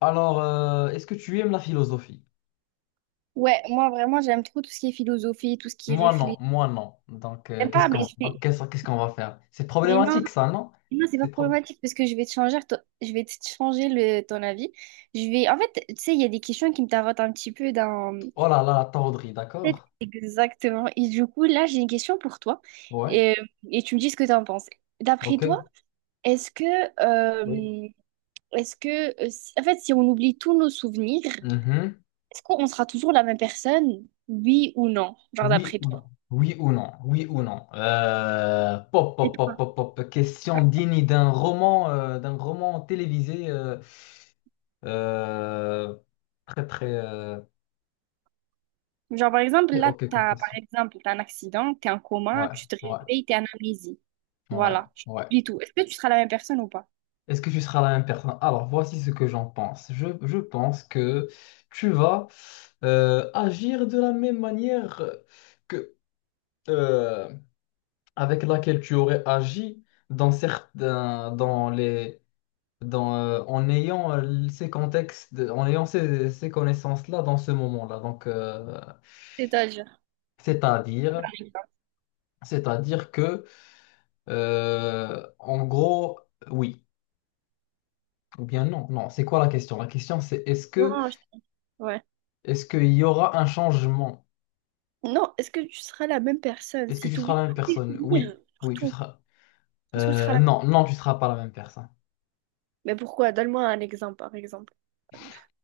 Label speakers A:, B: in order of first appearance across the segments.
A: Alors, est-ce que tu aimes la philosophie?
B: Ouais, moi vraiment j'aime trop tout ce qui est philosophie, tout ce qui est
A: Moi, non,
B: réfléchi.
A: moi, non. Donc,
B: J'aime
A: qu'est-ce
B: pas, mais
A: qu'on donc, qu'est-ce, qu'est-ce qu'on va faire? C'est
B: mais non,
A: problématique, ça, non?
B: non, c'est pas
A: C'est pro-
B: problématique parce que je vais te je vais te changer ton avis. Je vais, en fait, tu sais, il y a des questions qui me tarotent un petit peu dans.
A: Oh là là, la tordrie, d'accord?
B: Exactement. Et du coup, là, j'ai une question pour toi
A: Ouais,
B: et, et tu me dis ce que tu en penses. D'après
A: ok.
B: toi, est-ce que,
A: Oui.
B: euh, est-ce que, en fait, si on oublie tous nos souvenirs,
A: Mhm.
B: est-ce qu'on sera toujours la même personne, oui ou non, genre
A: Oui
B: d'après
A: ou
B: toi?
A: non? Oui ou non? Oui ou non? Pop, pop, pop, pop, pop. Question digne d'un roman télévisé. Euh, très, très...
B: Genre, par exemple,
A: très
B: là,
A: ok comme
B: t'as, par
A: question.
B: exemple, t'as un accident, t'es en
A: Ouais,
B: coma, tu te
A: ouais,
B: réveilles, t'es en amnésie.
A: ouais,
B: Voilà, tu
A: ouais.
B: oublies tout. Est-ce que tu seras la même personne ou pas?
A: Est-ce que tu seras la même personne? Alors, voici ce que j'en pense. Je pense que tu vas agir de la même manière que euh, avec laquelle tu aurais agi dans certains, dans les, dans, en ayant ces contextes, en ayant ces connaissances-là dans ce moment-là. Donc,
B: C'est-à-dire.
A: c'est-à-dire,
B: Par exemple.
A: c'est-à-dire que, en gros, oui ou bien non. Non, c'est quoi la question? La question, c'est est-ce que
B: Non, je... ouais.
A: est-ce qu'il y aura un changement?
B: Non, est-ce que tu seras la même personne
A: Est-ce que
B: si
A: tu
B: tu
A: seras
B: oublies
A: la même
B: tous tes
A: personne?
B: souvenirs,
A: Oui. Oui, tu
B: surtout?
A: seras.
B: Est-ce que tu seras la même?
A: Non, non, tu seras pas la même personne.
B: Mais pourquoi? Donne-moi un exemple, par exemple.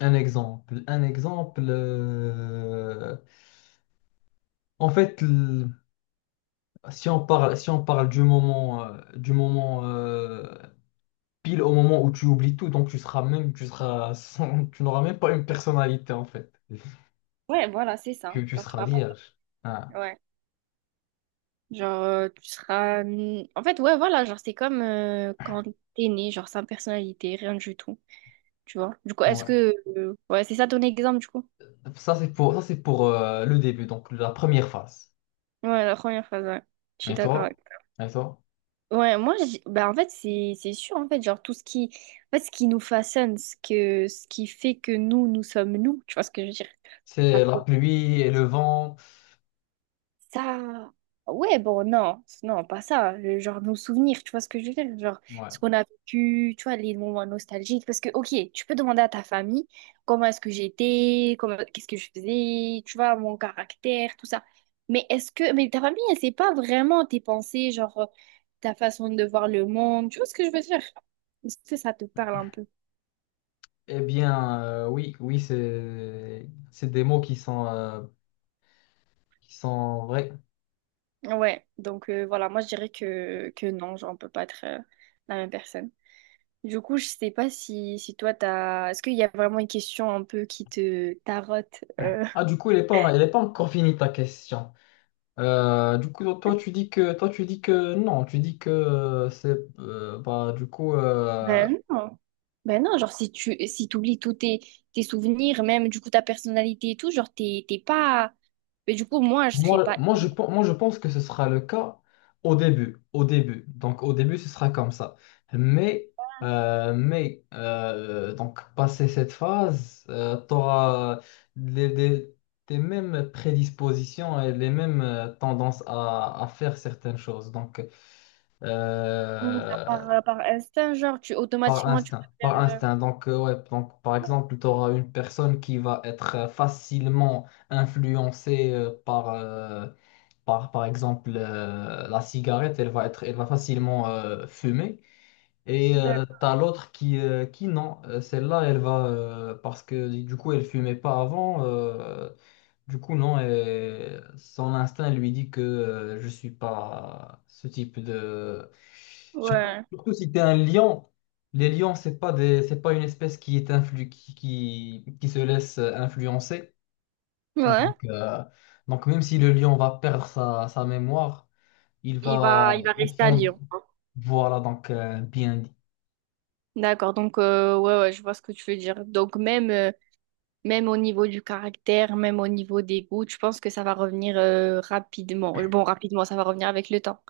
A: Un exemple. Un exemple. En fait, l- si on parle, si on parle du moment pile au moment où tu oublies tout, donc tu seras même, tu seras sans- tu n'auras même pas une personnalité en fait.
B: Ouais, voilà, c'est ça.
A: Tu
B: Genre,
A: seras
B: t'auras pas...
A: vierge. Ah,
B: Ouais. Genre, tu seras. En fait, ouais, voilà, genre, c'est comme quand t'es né, genre, sans personnalité, rien du tout. Tu vois? Du coup, est-ce
A: ouais.
B: que. Ouais, c'est ça ton exemple, du coup?
A: Ça, c'est pour le début, donc la première phase.
B: Ouais, la première phrase, ouais. Je suis
A: Et
B: d'accord
A: toi?
B: avec
A: Et toi?
B: toi. Ouais, moi, je en fait, c'est sûr, en fait, genre, tout ce qui, en fait, ce qui nous façonne, ce qui fait que nous, nous sommes nous, tu vois ce que je veux dire? Pas
A: C'est la
B: trop.
A: pluie et le vent.
B: Ça, ouais, bon, non, non, pas ça. Genre nos souvenirs, tu vois ce que je veux dire? Genre
A: Ouais.
B: ce qu'on a vécu, tu vois, les moments nostalgiques. Parce que, ok, tu peux demander à ta famille comment est-ce que j'étais, comment, qu'est-ce que je faisais, tu vois, mon caractère, tout ça. Mais ta famille, elle sait pas vraiment tes pensées, genre ta façon de voir le monde, tu vois ce que je veux dire? Est-ce que ça te parle un peu?
A: Eh bien, oui, oui, c'est des mots qui sont vrais.
B: Ouais, donc voilà, moi je dirais que non, genre on peut pas être la même personne. Du coup, je sais pas si, si toi, t'as... Est-ce qu'il y a vraiment une question un peu qui te tarote?
A: Ah, du coup, il est pas encore fini ta question. Du coup, toi, tu dis que non, tu dis que c'est bah du coup
B: Ben non. Ben non, genre si t'oublies tous tes, tes souvenirs, même du coup ta personnalité et tout, genre t'es pas... Mais du coup, moi, je serais
A: moi,
B: pas...
A: moi, je pense que ce sera le cas au début. Au début. Donc, au début, ce sera comme ça. Mais, donc, passé cette phase, tu auras les, les- tes mêmes prédispositions et les mêmes tendances à faire certaines choses. Donc,
B: Genre,
A: euh,
B: par, par instinct, genre, tu
A: par
B: automatiquement, tu vas
A: instinct. Par
B: faire...
A: instinct. Donc, ouais, donc, par exemple, tu auras une personne qui va être facilement influencée par. Par exemple, la cigarette, elle va facilement fumer. Et
B: D'accord.
A: t'as l'autre qui non, celle-là, elle va, parce que du coup, elle fumait pas avant. Du coup, non, et son instinct lui dit que je suis pas ce type de... Surtout,
B: Ouais.
A: surtout si t'es un lion. Les lions, c'est pas une espèce qui est qui se laisse influencer.
B: Ouais.
A: Donc, euh, donc même si le lion va perdre sa mémoire, il va
B: Il va
A: au
B: rester à
A: fond.
B: Lyon.
A: Voilà donc bien dit,
B: D'accord, donc ouais, ouais, je vois ce que tu veux dire. Donc même... même au niveau du caractère, même au niveau des goûts, je pense que ça va revenir rapidement. Bon, rapidement, ça va revenir avec le temps.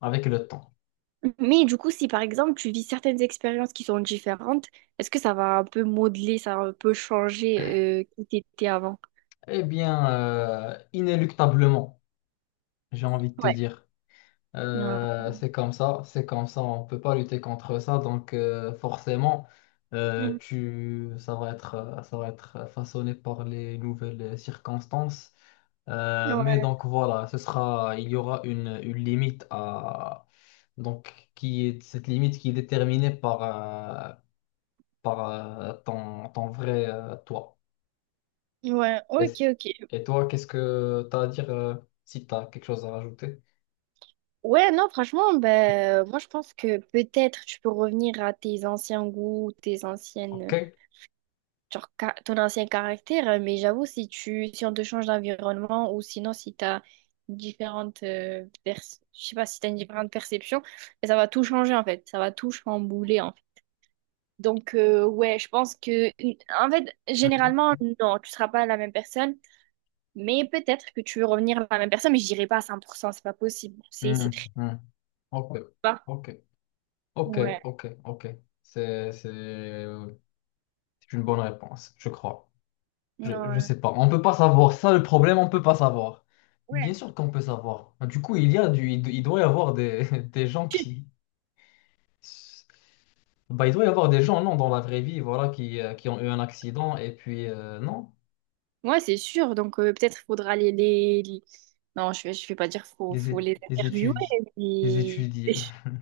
A: avec le temps.
B: Mais du coup, si par exemple tu vis certaines expériences qui sont différentes, est-ce que ça va un peu modeler, ça va un peu changer qui t'étais avant?
A: Eh bien, inéluctablement, j'ai envie de te
B: Ouais.
A: dire.
B: Ouais.
A: C'est comme ça, on peut pas lutter contre ça. Donc forcément,
B: Mhm.
A: ça va être façonné par les nouvelles circonstances. Mais
B: Ouais,
A: donc voilà, il y aura une limite à donc qui est cette limite qui est déterminée par, ton, ton vrai toi.
B: ouais,
A: Et,
B: ok, ok.
A: et toi, qu'est-ce que tu as à dire si tu as quelque chose à rajouter?
B: Ouais, non, franchement, ben, moi je pense que peut-être tu peux revenir à tes anciens goûts, tes
A: OK?
B: anciennes. Genre ton ancien caractère, hein, mais j'avoue, si on te change d'environnement ou sinon si tu as différentes je sais pas si tu une différente perception, ben, ça va tout changer en fait, ça va tout chambouler en fait. Donc ouais, je pense que en fait,
A: Mhm.
B: généralement non, tu seras pas la même personne, mais peut-être que tu veux revenir à la même personne, mais je dirais pas à 100% c'est pas possible. C'est
A: Mhm.
B: très
A: Mhm. OK.
B: bas.
A: OK. OK.
B: Ouais.
A: OK. OK. C'est, c'est euh, c'est une bonne réponse, je crois. Je
B: Ouais.
A: sais pas. On peut pas savoir. Ça, le problème, on peut pas savoir. Bien
B: Ouais.
A: sûr qu'on peut savoir. Du coup, il doit y avoir des, des gens qui. Bah, il doit y avoir des gens, non, dans la vraie vie, voilà, qui ont eu un accident et puis, non.
B: Ouais, c'est sûr. Donc, peut-être faudra les- Non, je vais pas dire
A: les,
B: faut
A: é-
B: les
A: les
B: interviewer,
A: étudier, les
B: mais...
A: étudier.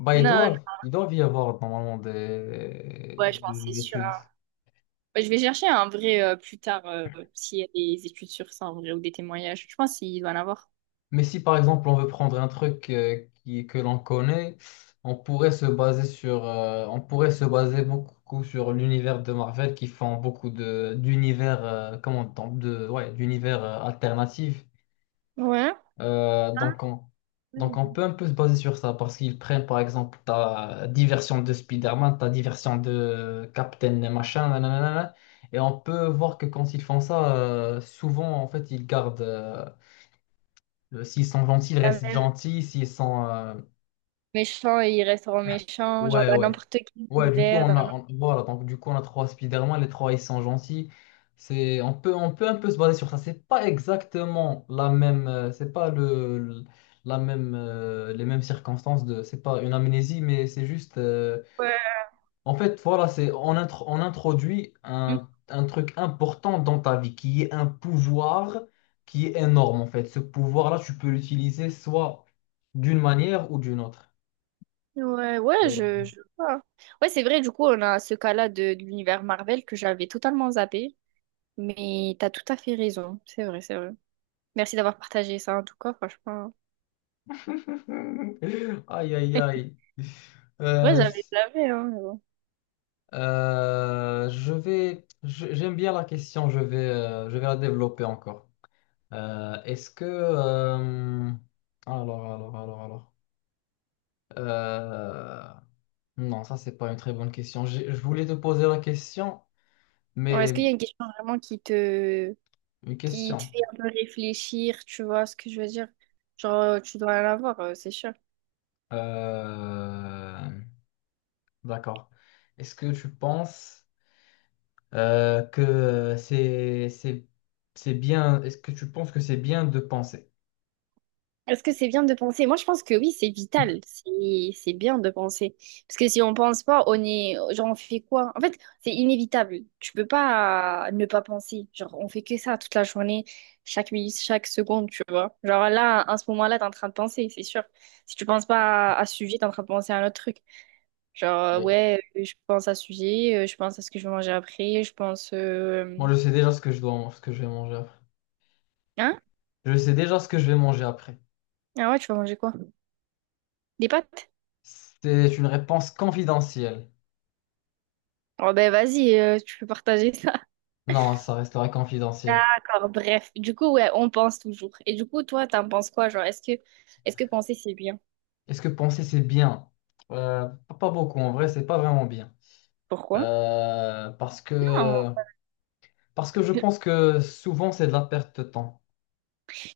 A: Bah,
B: Non, non,
A: ils doivent y avoir normalement
B: ouais, je pense que c'est
A: des
B: sûr,
A: études.
B: hein. Ouais, je vais chercher un vrai plus tard, s'il y a des études sur ça en vrai, ou des témoignages. Je pense qu'il doit en avoir.
A: Mais si par exemple on veut prendre un truc que l'on connaît, on pourrait se baser sur, on pourrait se baser beaucoup sur l'univers de Marvel qui font beaucoup de d'univers, comment on dit, de, ouais, d'univers alternatifs
B: Ouais.
A: Euh, donc, on, donc, on
B: Oui.
A: peut un peu se baser sur ça parce qu'ils prennent par exemple ta diversion de Spider-Man, ta diversion de Captain et machin, nanana, nanana. Et on peut voir que quand ils font ça, souvent en fait ils gardent. S'ils sont gentils, ils
B: Quand
A: restent
B: même,
A: gentils. S'ils sont.
B: méchant, ils resteront méchants, genre
A: Ouais,
B: dans
A: ouais.
B: n'importe quel
A: Ouais, du coup,
B: univers, dans n'importe-
A: voilà, donc du coup, on a trois Spider-Man, les trois, ils sont gentils. On peut un peu se baser sur ça. C'est pas exactement la même, c'est pas le, le- la même, les mêmes circonstances de, c'est pas une amnésie, mais c'est juste,
B: Ouais.
A: en fait, voilà, on introduit un truc important dans ta vie, qui est un pouvoir qui est énorme, en fait. Ce pouvoir-là, tu peux l'utiliser soit d'une manière ou d'une autre.
B: Ouais, ouais,
A: Et-
B: je vois. Ouais, c'est vrai, du coup, on a ce cas-là de l'univers Marvel que j'avais totalement zappé. Mais t'as tout à fait raison, c'est vrai, c'est vrai. Merci d'avoir partagé ça en tout cas, franchement.
A: Aïe, aïe, aïe.
B: Ouais,
A: Euh,
B: j'avais, hein, mais bon.
A: Je vais, j'aime bien la question, je vais la développer encore. Euh, est-ce que, euh, alors, Euh, non, ça c'est pas une très bonne question. Je voulais te poser la question,
B: Ouais, est-ce
A: mais
B: qu'il y a une question vraiment
A: une
B: qui te
A: question.
B: fait un peu réfléchir, tu vois ce que je veux dire? Genre, tu dois en avoir, c'est sûr.
A: Euh, d'accord. Est-ce que tu penses euh, que c'est, c'est, c'est bien, est-ce que tu penses que c'est bien de penser?
B: Est-ce que c'est bien de penser? Moi, je pense que oui, c'est vital. C'est bien de penser. Parce que si on pense pas, on est, genre, on fait quoi? En fait, c'est inévitable. Tu peux pas ne pas penser. Genre, on fait que ça toute la journée, chaque minute, chaque seconde, tu vois. Genre là, à ce moment-là, t'es en train de penser, c'est sûr. Si tu penses pas à ce sujet, t'es en train de penser à un autre truc. Genre,
A: Oui.
B: je pense à ce sujet, je pense à ce que je vais manger après, je pense,
A: Moi, je sais déjà ce que je vais manger après.
B: hein?
A: Je sais déjà ce que je vais manger après.
B: Ah ouais, tu vas manger quoi? Des pâtes?
A: C'est une réponse confidentielle.
B: Oh ben vas-y, tu peux partager ça.
A: Non, ça restera confidentiel.
B: D'accord, bref. Du coup, ouais, on pense toujours. Et du coup, toi, t'en penses quoi? Genre, est-ce que penser c'est bien?
A: Est-ce que penser c'est bien? Pas beaucoup, en vrai, c'est pas vraiment bien.
B: Pourquoi?
A: Euh, parce
B: Non,
A: que, parce que je pense que souvent c'est de la perte de temps.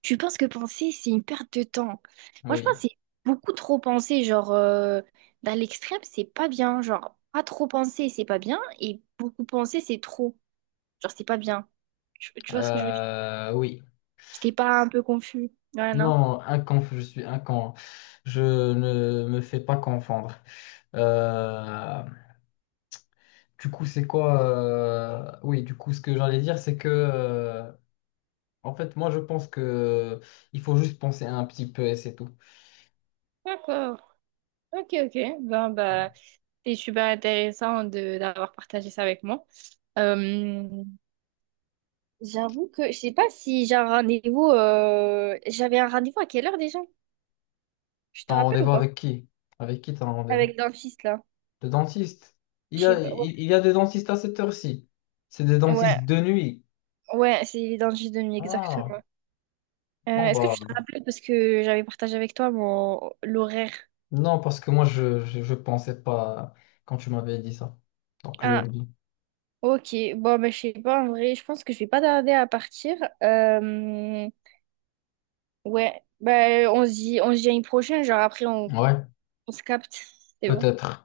B: tu penses que penser c'est une perte de temps. Moi, je pense
A: Oui.
B: que c'est beaucoup trop penser. Genre, dans l'extrême, c'est pas bien. Genre, pas trop penser, c'est pas bien. Et beaucoup penser, c'est trop. Genre, c'est pas bien. Tu vois ce que je veux dire?
A: Oui.
B: J'étais pas un peu confus. Ouais, non.
A: Non, un conf, je suis un con. Je ne me fais pas confondre. Euh, du coup, c'est quoi? Oui, du coup, ce que j'allais dire, c'est que. En fait, moi, je pense que il faut juste penser un petit peu et c'est tout.
B: D'accord. Ok, ok. Ben, bah, c'est super intéressant de d'avoir partagé ça avec moi. Euh, J'avoue que je sais pas si j'ai un rendez-vous. J'avais un rendez-vous à quelle heure déjà? Je te
A: T'as un
B: rappelle ou
A: rendez-vous
B: pas?
A: avec qui? Avec qui t'as un rendez-vous?
B: Avec le dentiste là.
A: Le dentiste. Il
B: Je
A: y
B: sais
A: a,
B: pas.
A: il,
B: Ouais,
A: il y a des dentistes à cette heure-ci. C'est des dentistes
B: ouais,
A: de nuit.
B: ouais, c'est les dentistes de nuit,
A: Ah,
B: exactement.
A: bon,
B: Est-ce que
A: bah,
B: tu te rappelles parce que j'avais partagé avec toi mon l'horaire?
A: non, parce que moi, je pensais pas quand tu m'avais dit ça. Donc, j'ai
B: Ah,
A: oublié.
B: ok. Bon, ben, je sais pas en vrai. Je pense que je vais pas tarder à partir. Euh, Ouais, ben, on se dit à une prochaine. Genre après,
A: Ouais,
B: on se capte. C'est bon.
A: peut-être.